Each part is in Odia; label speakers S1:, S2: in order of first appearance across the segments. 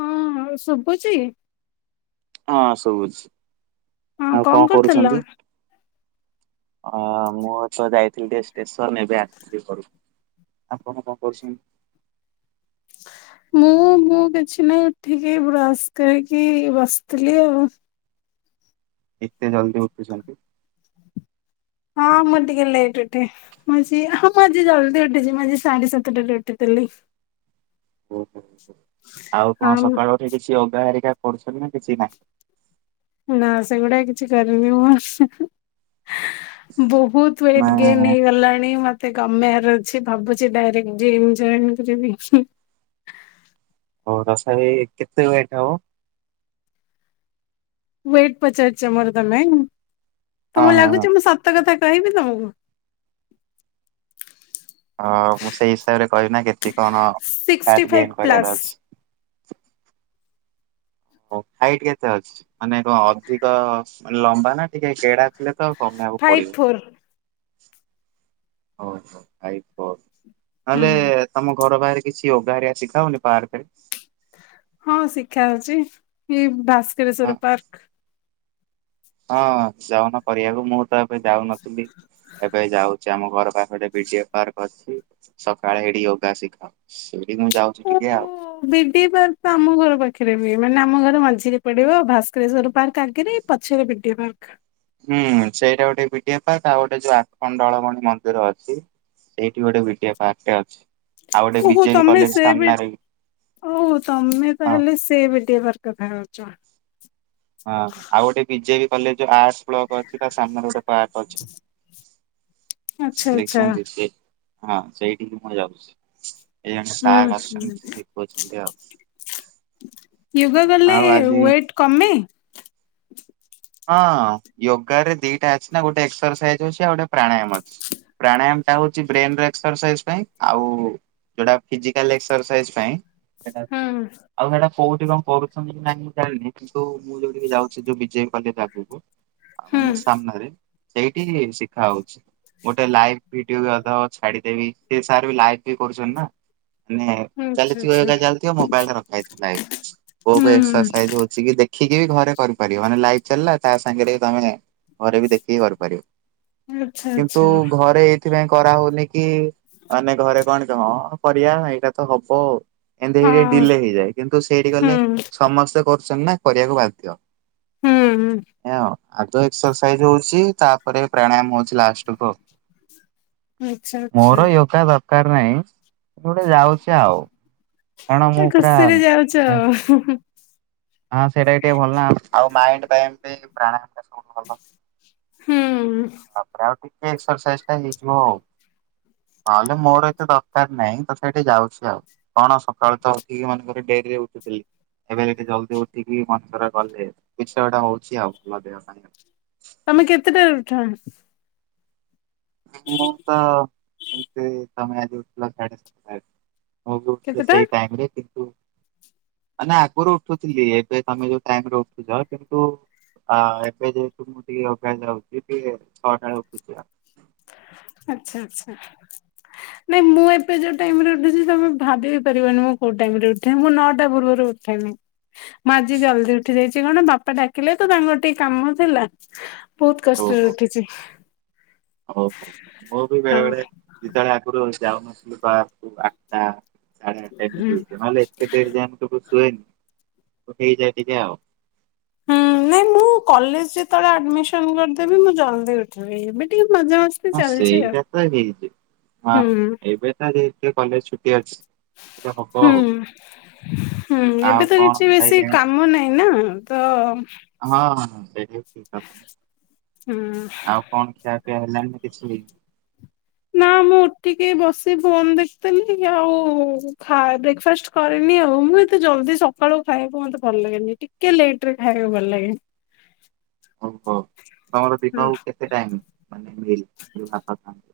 S1: ହଁ ହଁ ଶୁଭୁଛି?
S2: ହଁ ସବୁଛି
S1: ହଁ
S2: ଆଉ କଣ
S1: କରୁଥିଲ?
S2: କରୁଛନ୍ତି? ଅ ମୁଁ ତ ଯାଇଥିଲି ଟିକେ ଷ୍ଟେସନ ଏବେ ଆସିଥିଲି ଘରକୁ। ଆପଣ କଣ କରୁଛନ୍ତି?
S1: ମୁଁ ମୁଁ କିଛି ନାହିଁ ଉଠିକି ବ୍ରଶ କରିକି ବସିଥିଲି ଆଉ।
S2: ଏତେ ଜଲ୍ଦି ଉଠୁଛନ୍ତି?
S1: ହଁ ମୁଁ ଟିକେ ଲେଟ୍ ଉଠେ। ହଁ ସେ ମୁଁ ଜଲଦି ଉଠିଛି ମୁଁ ଆଜି ସାଢେ ସାତଟାରେ ଉଠିଥିଲି।
S2: ଓହୋ ଆଉ
S1: ହଁ
S2: କଣ ସକାଳୁ ଉଠି କିଛି ୟୋଗା ଏରିକା କରୁଛନ୍ତି ନା କିଛି ନାଇଁ?
S1: ନା ସେ ଗୁଡା କିଛି କରିନି ମୁ। ବହୁତ ୱେଟ
S2: ମାନେ
S1: ଗେନ୍ ହେଇଗଲାଣି ମତ୍ ଏ କମେଇବାର ଅଛି ଭାବୁଛି ଡାଇରେକ୍ଟ ଜିମ୍ ଜଏନ୍ କରିବି।
S2: ହଉ ତଥାପି କେତେ ୱେଟ ହବ?
S1: ୱେଟ ପଚାରୁିଛ ମୋର ତମେ
S2: ହଁ
S1: ତମକୁ
S2: ହଁ ହଁ
S1: ଲାଗୁଛି ମୁଁ ସତ କଥା କହିବି ତମକୁ?
S2: ହ ମୁଁ ସେଇ ହିସାବରେ କହିବି ନା କେତେ କଣ
S1: ସିକ୍ସଟି
S2: ପାର୍ଟ
S1: ଫାଇଭ୍
S2: ଗେନ୍ କରିବାର
S1: ପ୍ଲସ୍
S2: ଅଛି। ହଉ ହାଇଟ୍ କେତେ ଅଛି ମାନେ କଣ ଅଧିକ ଲମ୍ବା ନା ଟିକେ ଗେଡା ଥିଲେ ତଉ କମେଇବାକୁ
S1: ଫାଇଭ୍ ଫୋର୍
S2: ପଡିବ। ଓହୋ ହାଇଟ୍ ଫୋର୍ ନ ହେଲେ
S1: ହୁଁ।
S2: ତମ ଘର ବାହାରେ କିଛି ୟୋଗାହାରିଆ ଶିଖାଉନି ପାର୍କ ରେ?
S1: ହଁ ଶିକ୍ଷା ହଉଛି ଏଇ ଭାସ୍କରେଶ୍ଵର ପାର୍କ
S2: ହଁ ଯାଉନ କରିବାକୁ ମୁଁ ତ ଏବେ ଯାଉନଥିଲି ଏବେ ଯାଉଛି ସେ ଆମ ଘର ପାଖରେ ବିଡି ପାର୍କ ଅଛି ସକାଳେ ସେଠି ଯୋଗା ଶିଖାଅ ସେଇଠିକି ମୁଁ ଯାଉଛି ଟିକେ ଆଉ।
S1: ବିଡି ପାର୍କ ତ ଆମ ଘର ପାଖରେ ବି ମାନେ ଆମ ଘର ମଝିରେ ପଡିବ ଆଉ ଭାସ୍କରେଶ୍ଵର ପାର୍କ ଆଗରେ ପଛରେ ବିିଡି ପାର୍କ
S2: ହୁଁ ସେଇଟା ଗୋଟେ ବିଡିଆ ପାର୍କ ଆଉ ଗୋଟେ ଯୋଉ ଆଠକଣ୍ଡଳମଣି ମନ୍ଦିର ଅଛି। ସେଇଠି ଗୋଟେ ପାର୍କ ଅଛି ଆଉ ଗୋଟେ ବିଜେ କଲେଜ ସାମ୍ନାରେ
S1: ହଉ ତମେ
S2: ହଁ।
S1: ତାହେଲେ ସେ ବି ଡ଼ି ଏ ପାର୍କ କଥା କହୁଛ।
S2: ହଁ ଆଉ ଗୋଟେ ବିଜେ କଲେଜ ଆଟ ବ୍ ଅଛି ତା ସାମ୍ନାରେ ଗୋଟେ ପାର୍କ ଅଛି।
S1: ଆଚ୍ଛା
S2: ଦେ
S1: ଆଚ୍ଛା
S2: ସେ ହଁ ସେଇଠ ମଜାଉଛି। ଏଇ
S1: ହୁଁ
S2: ସା
S1: ହୁଁ
S2: ଆଛନ୍ତି ଶିକଉଛନ୍ତି ଆଉ।
S1: ୟୋଗା କଲେ
S2: ଆଉ ଆଜି
S1: ୱେଟ୍ କମେ?
S2: ହଁ ଯୋଗ ରେ ଦିଟା ଅଛି ନା ଗୋଟେ ଏକ୍ସରସାଇଜ ଅଛି ଆଉ ଗୋଟେ ପ୍ରାଣାୟାମ ଅଛି। ପ୍ରାଣାୟାମ ଟା ହଉଛି ବ୍ରେନ ଏକ୍ସରସାଇଜ ପାଇଁ ଆଉ ଯୋଉଟା ଫିଜିକାଲ ଏକ୍ସରସାଇଜ ପାଇଁ
S1: ହୁଁ
S2: ଆଉ ସେଇଟା କୋଉଠି କଣ କରୁଛନ୍ତି କି ନାଇଁ ମୁଁ ଜାଣିନି କିନ୍ତୁ ମୁଁ ଯୋଉଠିକି ଯାଉଛି ଯୋଉ ବିଜୟ କଲି ଆଗକୁ
S1: ହୁଁ
S2: ମାନେ ସାମ୍ନାରେ ସେଇଠି ଶିଖା ହଉଛି। ଗୋଟେ ଲାଇଭ ଭିଡିଓ ବି ଅ ଛାଡିଦେବି ସେ ସାର୍ ବି ଲାଇଭ ବି କରୁଛନ୍ତି ନା
S1: ଆଚ୍ଛା ଆଚ୍ଛା
S2: ଚାଲିା ଚାଲଲି ମୋବାଇଲରେ ରଖା ଏକ୍ସ
S1: ହୁଁ
S2: [unintelligible] ଦେଖିକି ବି ଘରେ କରିପାରିବ ମାନେ ଲାଇଫ ଚାଲିଲା ତା ସାଙ୍ଗରେ ତମେ ଘରେ ବି ଦେଖିକି କରିପାରିବ
S1: ଆଚ୍ଛା
S2: କିନ୍ତୁ
S1: ଆଚ୍ଛା
S2: ଘରେ ସେଥିପାଇଁ କରା ହଉନି କି ମାନେ ଘରେ କଣ ହଁ କରିବା ଏଇଟା ତ ହବ ଆଉ। ଏମିତି ସେଇ ଟ
S1: ହଁ
S2: ଡିଲେ ହେଇଯାଏ କିନ୍ତୁ ସେଇଠି ଗଲେ
S1: ହୁଁ
S2: ସମସ୍ତେ କରୁଛନ୍ତି ନା କରିବାକୁ ବାଧ୍ୟ।
S1: ହୁଁ।
S2: ଉ ଆଗ ଏକ୍ସରସାଇଜ ହଉଛି ତାପରେ ପ୍ରାଣୟାମ ହଉଛି ଲାଷ୍ଟକୁ
S1: ଆଚ୍ଛା ଆଚ୍ଛା
S2: ମୋର ଯୋଗା ଦରକାର ନାହିଁ ଗୋଟେ ଯାଉଛି ଆଉ। କାରଣ ମୁଁ
S1: ଏ
S2: ପୁରା
S1: ଖୁସିରେ ଯାଉଛ
S2: ମାନେ
S1: ଆଉ।
S2: ହଁ ସେଇଟା ଟିକେ ଭଲ ନା ଆଉ ମାଇ ପାଇଁ ପ୍ରାବ ଭଲ।
S1: ହୁଁ।
S2: ତାପରେ ଆଉ ଟିକେ ଏକ୍ସରସାଇଜ ଟା ହେଇଯିବ ଆଉ। ନହେଲେ ମୋର ଏତେ ଦରକାର ନାହିଁ ତ ସେଇଠି ଯାଉଛି ଆଉ। କଣ ସକାଳୁ ତ ଉଠିକି ମାନେଙ୍କର ଡେରିରେ ଉଠୁଥିଲି। ଏବେ ଏକେ ଜଲଦି ଉଠିକି ମନେଥର ଗଲେ କିସୟଟା ହଉଛି ଆଉ ଭଲ ଦେବା ପାଇଁ।
S1: ତମେ କେତେଟାରେ ଉଠ?
S2: ମୁଁ ତ ଏମିତି ସମୟ ଆଜି ଉଠିଲ ସା଼ ସାତ ମୁଁ
S1: କେତେଟା
S2: ସେଇ ଟାଇମରେ କିନ୍ତୁ ନା ଆଗରୁ ଉଠୁଥିଲି ଏବେ ତମେ ଯୋଉାଇ ଉଠୁଛି କିନ୍ତୁ ଆ ଏବେ ଯେହେତୁ ମୁଁ ଟିକେ ଅଭ ଯାଉଛି ଟିକେ ଛଅଟାଳେ ଉଠୁଛି
S1: ଆଚ୍ଛା ଆଛା। ନାଇଁ ମୁଁ ଏବେ ଯୋଉ ଟାଇମ ରେ ଉଠୁଛି ତମେ ଭାବି ପାରିବନି ମୁଁ କୋଉ ଟାଇମ ରେ ଉଠେଇି ମୁଁ ନଅଟା ପୂର୍ବରୁ ଉଠେଇମି ମାଜି ଜଲଦି ଉଠି ଯାଇଛି କଣ ବାପା ଡାକିଲେ ତ ତାଙ୍କର ଟିକେ କାମ ଥିଲା। ବହୁତ କଷ୍ଟରେ ଉଠିଛି।
S2: ଓହୋ ମୁଁ ବି
S1: ହଁ
S2: ବେଳେ ବେଳେ ଯେତେବେଳେ ଆଗୁରୁ ଯାଉନଥିଲି ବାହାରକୁ ଆଠଟା ସାଢେ ଆଠଟା।
S1: ହୁଁ।
S2: [unintelligible] ନହେଲେ ଏତେ ଡେରି ଯାଏ ମୁଁ କେବେ ଶୁଏନି। [unintelligible] ହେଇଯାଏ ଟିକେ ଆଉ।
S1: ହୁଁ ନାଇଁ ମୁଁ କଲେଜ ଯେତେବେଳେ ଆଡମିସନ କରିଦେବି ମୁଁ ଜଲ୍ଦି ଉଠି ଆଉ ଏବେ ଟିକେ ମଜା [unintelligible]
S2: ହଁ
S1: ଆଉ।
S2: ସେଇଟା ତ ହେଇଛି। ହଁ
S1: ହୁଁ
S2: ଏବେ ତ [unintelligible] କଲେଜ ଛୁ ଟି ଅଛି। [unintelligible] ହବ ଆଉ।
S1: ହୁଁ। ହୁଁ
S2: ଆଉ
S1: ଏବେ ତ
S2: କଣ
S1: କିଛି ବେଶୀ
S2: ଖାଇଲେଣି
S1: କାମ ନାହିଁ ନା ତ।
S2: ହଁ ହଁ ହଁ ସେଇଟା ବି ଠିକ୍ କଥା
S1: ହୁଁ
S2: ନା। ଆଉ କଣ ଖିଆପିଆ ହେଲାଣି ନା କିଛି ହେଇନି?
S1: ନାଁ ମୁଁ ଉଠିକି ବସି ଫୋନ୍ ଦେଖୁଥିଲିି ଆଉ ଖାଦ୍ ବ୍ରେକ୍ଫାଷ୍ଟ କରିନି ଆଉ। ମୁଁ [unintelligible] ଏତେ ଜଲଦି ସକାଳୁ ଖାଇବାକୁ ମତେ ଭଲ ଲାଗେନି। ଟିକେ ଲେଟରେ ଖାଇବାକୁ ଭଲ ଲାଗେ।
S2: ଓହୋ ତମର ଦିନକୁ କେତେ ଟାଇମ୍ ମାନେ ମିଲ୍ ଯୋଉ ଭାତ ଖାଆନ୍ତି?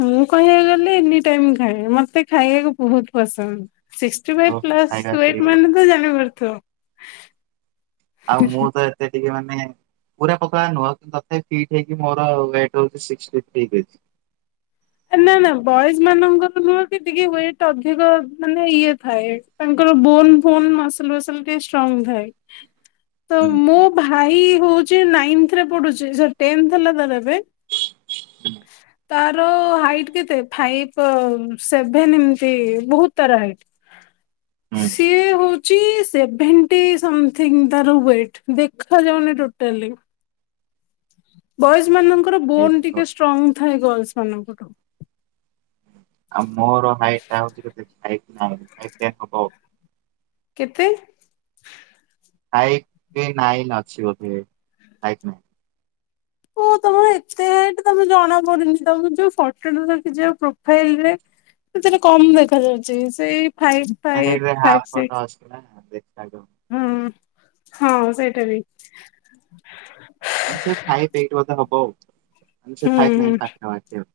S1: ମୁଁ କହିବାକୁ ଗଲେ ଏନି ଟାଇମ୍ ଖାଏ। ମତେ ଖାଇବାକୁ ବହୁତ ପସନ୍ଦ। ସିକ୍ସ୍ ଟି ଫାଇଫ୍
S2: ଓହୋ
S1: ପ୍ଲସ
S2: ଖାଇବା
S1: ୱେଟ୍
S2: ପିରିୟଡ଼
S1: ମାନେ ତ ଜାଣିପାରୁଥିବ।
S2: ଆଉ ମୁଁ ତ ଏତେ ଟିକେ ମାନେ ପୁରା ପତଳା ନୁହଁ କିନ୍ତୁ ତଥାପି ଫିଟ୍ ହେଇକି ମୋର ୱେଟ୍ ହଉଛି ସିକ୍ସଟି ଥ୍ରୀ କେଜି।
S1: ଏ ନାଁ ନାଁ ବଏଜମାନଙ୍କର ନୁହଁ କି ଟିକେ ୱେଟ୍ ଅଧିକ ମାନେ ଇଏ ଥାଏ। ତାଙ୍କର ବୋନ୍ ଫୋନ୍ ମସଲ୍ ଫସଲ୍ ଟିକେ ଷ୍ଟ୍ରଙ୍ଗ ଥାଏ। ତ
S2: ହୁଁ
S1: ମୋ ଭାଇ ହଉଛି ନାଇନ୍ଥରେ ପଢ଼ୁଛି ସରି ଟେନ୍ଥ ହେଲା ତାର ଏବେ ତାର ହାଇଟ୍ କେତେ ଫାଇପ୍ ସେଭେନ୍ ଏମିତି ବହୁତ ତାର ହାଇଟ୍।
S2: ହୁଁ
S1: ସିଏ ହଉ ଚି ସେଭେଣ୍ଟି ସମଥିଙ୍ଗ୍ ତାର ୱେଟ୍। ଦେଖାଯାଉନି ଟୋଟାଲି। ବଏଜମାନଙ୍କର ବୋନ୍
S2: ଏଇସବୁ।
S1: ଟିକେ ଷ୍ଟ୍ରଙ୍ଗ ଥାଏ ଗର୍ଲସ ମାନଙ୍କଠୁ।
S2: ଆଉ ମୋର ହାଇଟଟା ହଉଛି କେତେ ଫାଇଭ୍ ନାଇନ୍ ଫାଇଭ୍ ଟେନ୍ ହବ ଆଉ।
S1: କେତେ?
S2: ଫାଇଭ୍ [unintelligible] ନାଇନ୍ ଅଛି ବୋଧେ ଫାଇଭ୍ ନାଇନ୍।
S1: ଓଃ ତମର ଏତେ ହାଇଟ୍ ତମେ ଜଣା ପଡୁନି ତମେ ଯୋଉ ଫଟୋଟା ରଖିଛ ପ୍ରୋଫାଇଲରେ ସେଥିରେ କମ୍ ଦେଖାଯାଉଛି। ସେଇ ଫାଇଭ୍
S2: [unintelligible]
S1: ଫାଇଭ୍
S2: ସେଇଟାରେ
S1: ଫାଇଭ୍
S2: ହାଫ୍
S1: ସିକ୍ସ
S2: ଫଟୋ ଅଛି ନା ଦେଖାଯାଉନି।
S1: ହୁଁ ହଁ ସେଇଟା ବି।
S2: ହଁ ସେଇ ଫାଇଭ୍ ଏଇଟ୍ ବୋଧେ ହବ ଆଉ। ସେ
S1: ହୁଁ
S2: ଫାଇଭ୍ ନାଇନ୍
S1: ହୁଁ
S2: ପାଖାପାଖି ଆଉ।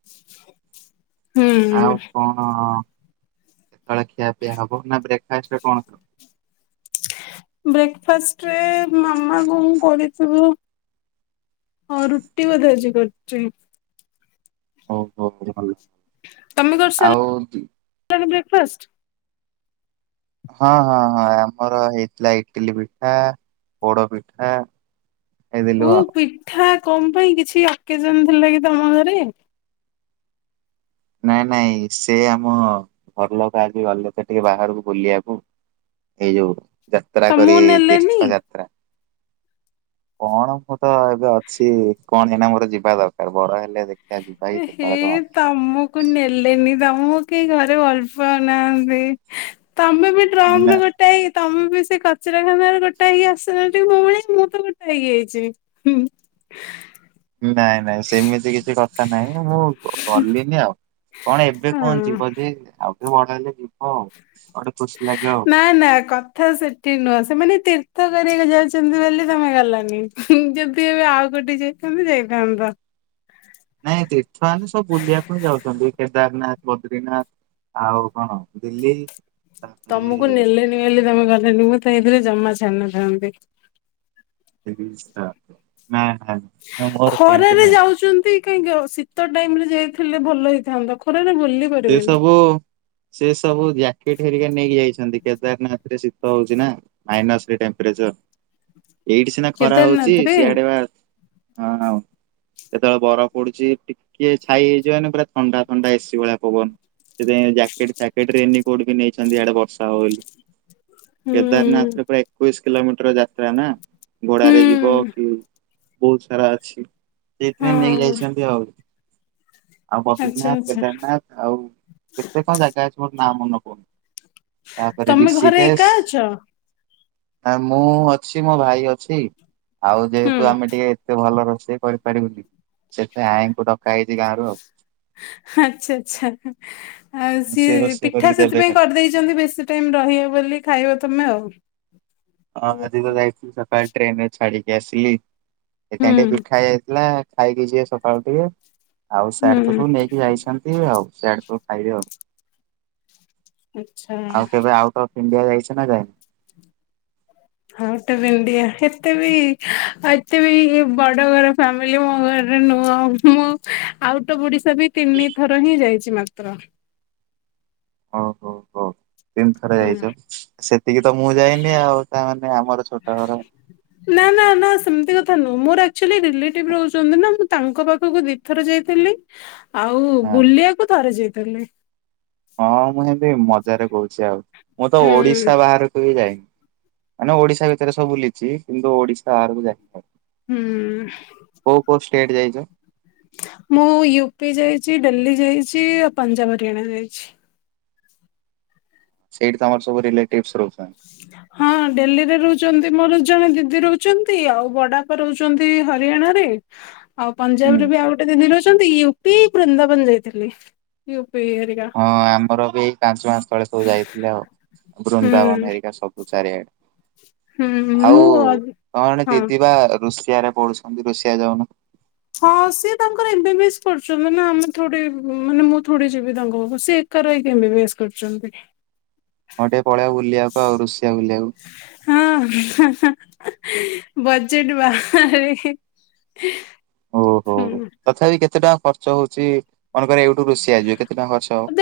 S1: ହୁଁ
S2: ଆଉ କଣ ସକାଳେ ଖିଆପିଆ ହବ ନା ବ୍ରେକଫାଷ୍ଟରେ କଣ ଖାଅ?
S1: ବ୍ରେକଫାଷ୍ଟରେ ମାମା କଣ କରିଥିବ? ହଁ ରୁଟି ବୋଧେ ଆଜି କରିଛି।
S2: ଓହୋ [unintelligible]
S1: ତମେ
S2: ଆଉ
S1: କରିସାରିଲଣି ବ୍ରେକଫାଷ୍ଟ?
S2: ହଁ ହଁ ହଁ ଆମର ହେଇଥିଲା ଇଟିଲି ପିଠା, ପୋଡ ପିଠା ଖାଇଦେଲୁ
S1: ଓ
S2: ଆଉ
S1: ପିଠା କଣ ପାଇଁ କିଛି ଅକେଜନ ଥିଲା କି ତମ ଘରେ?
S2: ନାଇଁ ନାଇଁ ସେ ଆମ ଘରଲୋକ ଆଜି ଗଲେ ତ ଟିକେ ବାହାରୁକୁ ବୁଲିବାକୁ। ଏଇ ଯୋଉ ଯାତ୍ରା
S1: ତମକୁ
S2: କରି
S1: ନେଲେନି?
S2: ତୀର୍ଥଯାତ୍ରା। କଣ ମୁଁ ତ ଏବେ ଅଛି କଣ ଏଇନା ମୋର ଯିବା ଦରକାର। ବଡ ହେଲେ ଦେଖ୍
S1: ଏ ହେ ତମକୁ ନେଲେନି ତମକୁ କେହି ଘରେ ଭଲ ପାଉନାହାନ୍ତି ତମେ ବି ରମ୍ ର
S2: ନାଇଁ
S1: ଗୋଟେ ଗୋଟାଇ ତମେ ବି ସେ କଚରାଖାନାରେ ଗୋଟା ହେଇକି ଆସିଚ ସେମିତି ମୋ ଭଳିଆ ମୁଁ ତ ଗୋଟା ହେଇକି ଆଇଚି ହୁଁ
S2: ନାଇଁ ନାଇଁ ସେମିତି କିଛି କଥା ନାହିଁ ମୁଁ ଗଲିନି ଆଉ କଣ ଏବେ କୁହନ୍ତି
S1: ହଁ।
S2: ବୋଧେ ଯିବ ଆଉ ଟିକେ ବଡ ହେଲେ ଯିବ ଆଉ ଗୋଟେ ଖୁସି ଲାଗିବ ଆଉ
S1: ନା ନା କଥା ସେଠି ନୁହଁ ସେମାନେ ତୀର୍ଥ କରିବାକୁ ଯାଉଛନ୍ତି ବୋଲି ତମେ ଗଲନି। ଯଦି ଏବେ ଆଉ ଗୋଟେ ଯାଇଥାନ୍ତେ ଯାଇଥାନ୍ତ
S2: ନାଇଁ ତୀର୍ଥମାନେ ସବୁ ବୁଲିବାକୁ ଯାଉଛନ୍ତି କେଦାରନାଥ ବଦ୍ରିନାଥ ଆଉ କଣ ଦିଲ୍ଲୀ
S1: ତମକୁ
S2: ତାପରେ
S1: ନେଲେନି ବୋଲି ତମେ ଗଲନି ମୁଁ ତ ହେଇଥିଲେ ଜମା ଛାଡ଼ିନଥାନ୍ତି
S2: ନା ନା [unintelligible] ମୋର ସେମିତି
S1: ଖରାରେ
S2: ନାହିଁ
S1: ଯାଉଛନ୍ତି। କାହିଁକି ଶୀତ ଟାଇମରେ ଯାଇଥିଲେ ଭଲ ହେଇଥାନ୍ତା ଖରାରେ ବୁଲି
S2: ସେ
S1: ପାରିବେନି।
S2: ସବୁ ସେ ସବୁ ଜ୍ୟାକେଟ ହେରିକା ନେଇକି ଯାଇଛନ୍ତି କେଦାରନାଥରେ ଶୀତ ହଉଛି ନା ମାଇନସରେ ଟେମ୍ପଜର ଏଇଠି ସିନା ଖରା ହଉଛି
S1: କେଦାରନାଥରେ
S2: ସିଆଡେ ବା ହଁ ହଁ ଯେତେବେଳେ ବରଫ ପଡୁଛି ଟିକେ ଛାଇ ହେଇଯିବନି ପୁରା ଥଣ୍ଡା ଥଣ୍ଡା ଏସି ଭଳିଆ ପବନ ସେଥିପାଇଁ ଜ୍ୟାକେଟ ଫ୍ୟାକେଟ ରେନିକୋଟ ବି ନେଇଛନ୍ତି ଇଆଡେ ବର୍ଷା ହବ ବୋଲି
S1: ହୁଁ
S2: କେଦାରନାଥରେ ପୁରା ଏକୋଇଶି କିଲୋମିଟର ଯାତ୍ରା ନା ଘୋଡାରେ ଯିବ
S1: ହୁଁ
S2: କି ବହୁତ ସାରା ଅଛି ସେଥିପାଇଁ ନେଇକି
S1: ହଁ।
S2: ଯାଇଛନ୍ତି ଆଉ ଆଉ
S1: ଆଚ୍ଛା
S2: ବଦ୍ରନାଥ
S1: ଆଚ୍ଛା
S2: କେଦାରନାଥ ଆଉ କେତେ କଣ ଜାଗା ଅଛି ମୋର ନାଁ ମନ ପଡୁନି। ତାପରେ
S1: ତମେ ଘରେ ଏକା
S2: ରିଷିକେଶ
S1: ଅଛ
S2: ଆ ମୁଁ ଅଛି ମୋ ଭାଇ ଅଛି ଆଉ
S1: ହୁଁ
S2: ଯେହେତୁ ଆମେ ଟିକେ ଏତେ ଭଲ ରୋଷେଇ କରିପାରିବୁ କି ସେଥି ପାଇଁ ଆଈଙ୍କୁ ଡକା ହେଇଛି ଗାଁରୁ ଆଉ
S1: ଆଚ୍ଛା ଆଚ୍ଛା ଆଉ
S2: ସେ
S1: ସିଏ
S2: ରୋଷେଇ
S1: ପିଠା
S2: କରିକି ଦେବେ
S1: ସେଥିପାଇଁ
S2: ଖାଲି।
S1: କରିଦେଇଛନ୍ତି ବେଶୀ ଟାଇମ ରହିବ ବୋଲି ଖାଇବ ତମେ ଆଉ
S2: ହଁ ଆଜି ତ ଯାଇଥିଲି ସକାଳେ ଟ୍ରେନରେ ଛାଡିକି ଆସିଲି ସେଥିପାଇଁ ଟିକେ
S1: ହୁଁ
S2: ପିଠା ହେଇଥିଲା ଖାଇକି ଯିଏ ସକାଳୁ ଟିକେ ଆଉ
S1: ହୁଁ
S2: ସିଆଡେ ତ ସବୁ ନେଇକି ଯାଇଛନ୍ତି ଆଉ ସିଆଡେ ସବୁ ଖାଇବେ ଆଉ
S1: ଆଚ୍ଛା।
S2: ଆଉ କେବେ ଆଉଟ୍ ଅଫ୍ ଇଣ୍ଡିଆ ଯାଇଛ ନା ଯାଇନ।
S1: ହଁ ଆଉଟ୍ ଅଫ୍ ଇଣ୍ଡିଆଏତେ ବି ଆଉ ଏତେ ବି ବଡ ଘର ଫାମିଲି କହିଲି ମୋ ଘରେ ନୁହଁ ମୁଁ ଆଉଟ ଅଫ ଓଡିଶା ବି ତିନି ଥର ହିଁ ଯାଇଛି ମାତ୍ର।
S2: ହଉ ହଉ ହଉ ତିନିଥର
S1: ହୁଁ
S2: ଯାଇଛ ସେତିକି ତ ମୁଁ ଯାଇନି ଆଉ ତାମାନେ ଆମର ଛୋଟ ଘର
S1: ନା ନା ନା ସେମିତି କଥା ନୁହଁ ମୋର ଆକ୍ଚୁଲିଆ ରିଲେଟିଭ ରହୁଛନ୍ତି ନା ମୁଁ ତାଙ୍କ ପାଖକୁ ଦିଥର ଯାଇଥିଲି। ଆଉ ବୁଲିବାକୁ ଥରେ ଯାଇଥିଲେ।
S2: ହଁ ମୁଁ ଏମିତି ମଜାରେ କହୁଛି ଆଉ ମୁଁ ତ
S1: ହୁଁ
S2: ଓଡିଶା ବାହାରକୁ ବି ଯାଇନି। ମାନେ ଓଡିଶା ଭିତରେ ସବୁ ବୁଲିଛି କିନ୍ତୁ ଓଡିଶା ବାହାରକୁ ଯାଇ
S1: ହୁଁ
S2: କୋଉ କୋଉ ଷ୍ଟେଟ୍ ଯାଇଛ
S1: ମୁଁ ୟୁପି ଯାଇଛି ଡେଲି ଯାଇଛି ଆଉ ପଞ୍ଜାବ ହରିୟାଣା ଯାଇଛି।
S2: ସେଇଠି ତମର ସବୁ ରିଲେଟିଭସି ରହୁଛନ୍ତି।
S1: ଯ [unintelligible] ହଁ ଡେଲିରେ ରହୁଛନ୍ତି ମୋର ଜଣେ ଦିଦି ରହୁଛନ୍ତି ଆଉ ବଡାପା ରହୁଛନ୍ତି ହରିୟାଣାରେ। ଆଉ
S2: ହୁଁ
S1: ପଞ୍ଜାବରେ ବି ଆଉ ଗୋ ଟେ ଦିନି ରହୁଛନ୍ତି ୟୁପି ବୃନ୍ଦା ବନ ଯାଇଥିଲି ୟୁପି ଇଏ ରେ।
S2: ହଁ ଆମର ବି ଏଇ ପାଞ୍ଚ ମାସ ତଳେ ସବୁ ଯାଇଥିଲେ ଆଉ
S1: ହୁଁ
S2: ବୃନ୍ଦାବନ ହେରିକା ସବୁ। ଚାରିଆଡେ
S1: ହୁଁ
S2: ଆଉ
S1: ମୁଁ ଅ-
S2: ତ ଣେ
S1: ହଁ
S2: ଦିଦି ବା ରୁଷ ସିଆ ରେ ପଢୁଛନ୍ତି ରୁଷିଆ ଯାଉନୁ।
S1: ହଁ ସିଏ ତାଙ୍କର ଏମବି ବିଏସ୍ କରୁଛନ୍ତି ନା ଆମେ ଥୋଡି ମାନେ ମୁଁ ଥୋଡି ଯିବି ତାଙ୍କ ପାଖକୁ ସିଏ ଏକା ଏକା ରହୀଏମବିଏସ କରୁଛନ୍ତି।
S2: ହଁ ଟିକେ ପଳେଇବା ବୁଲିବାକୁ ଆଉ ରୁଷିଆ ବୁଲିବାକୁ।
S1: ହଁ ବଜେଟ ବାହାରେ।
S2: ଓହୋ
S1: ହୁଁ।
S2: ତଥାପି କେତେ ଟଙ୍କା ଖର୍ଚ ହଉଛି ମନେକର ଏଇଠୁ ରୋଷିଆ ଯିବେ କେତେ ଟଙ୍କା ଖର୍ଚ୍ଚ ହବ?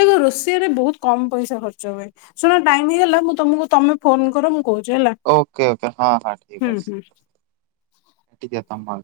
S1: ଆରେ ବହୁତ କମ ପଇସା ଖର୍ଚ୍ଚ ହୁଏ ଶୁଣ ଟାଇମ ହେଇଗଲା ମୁଁ ତମକୁ ତମେ ଫୋନ କର ମୁଁ କହୁଛି ହେଲା।
S2: ଓକେ ଓକେ ହଁ ହଁ ଠିକ
S1: ହୁଁ
S2: ଅଛି
S1: ହୁଁ।
S2: ଟିକେ ତମ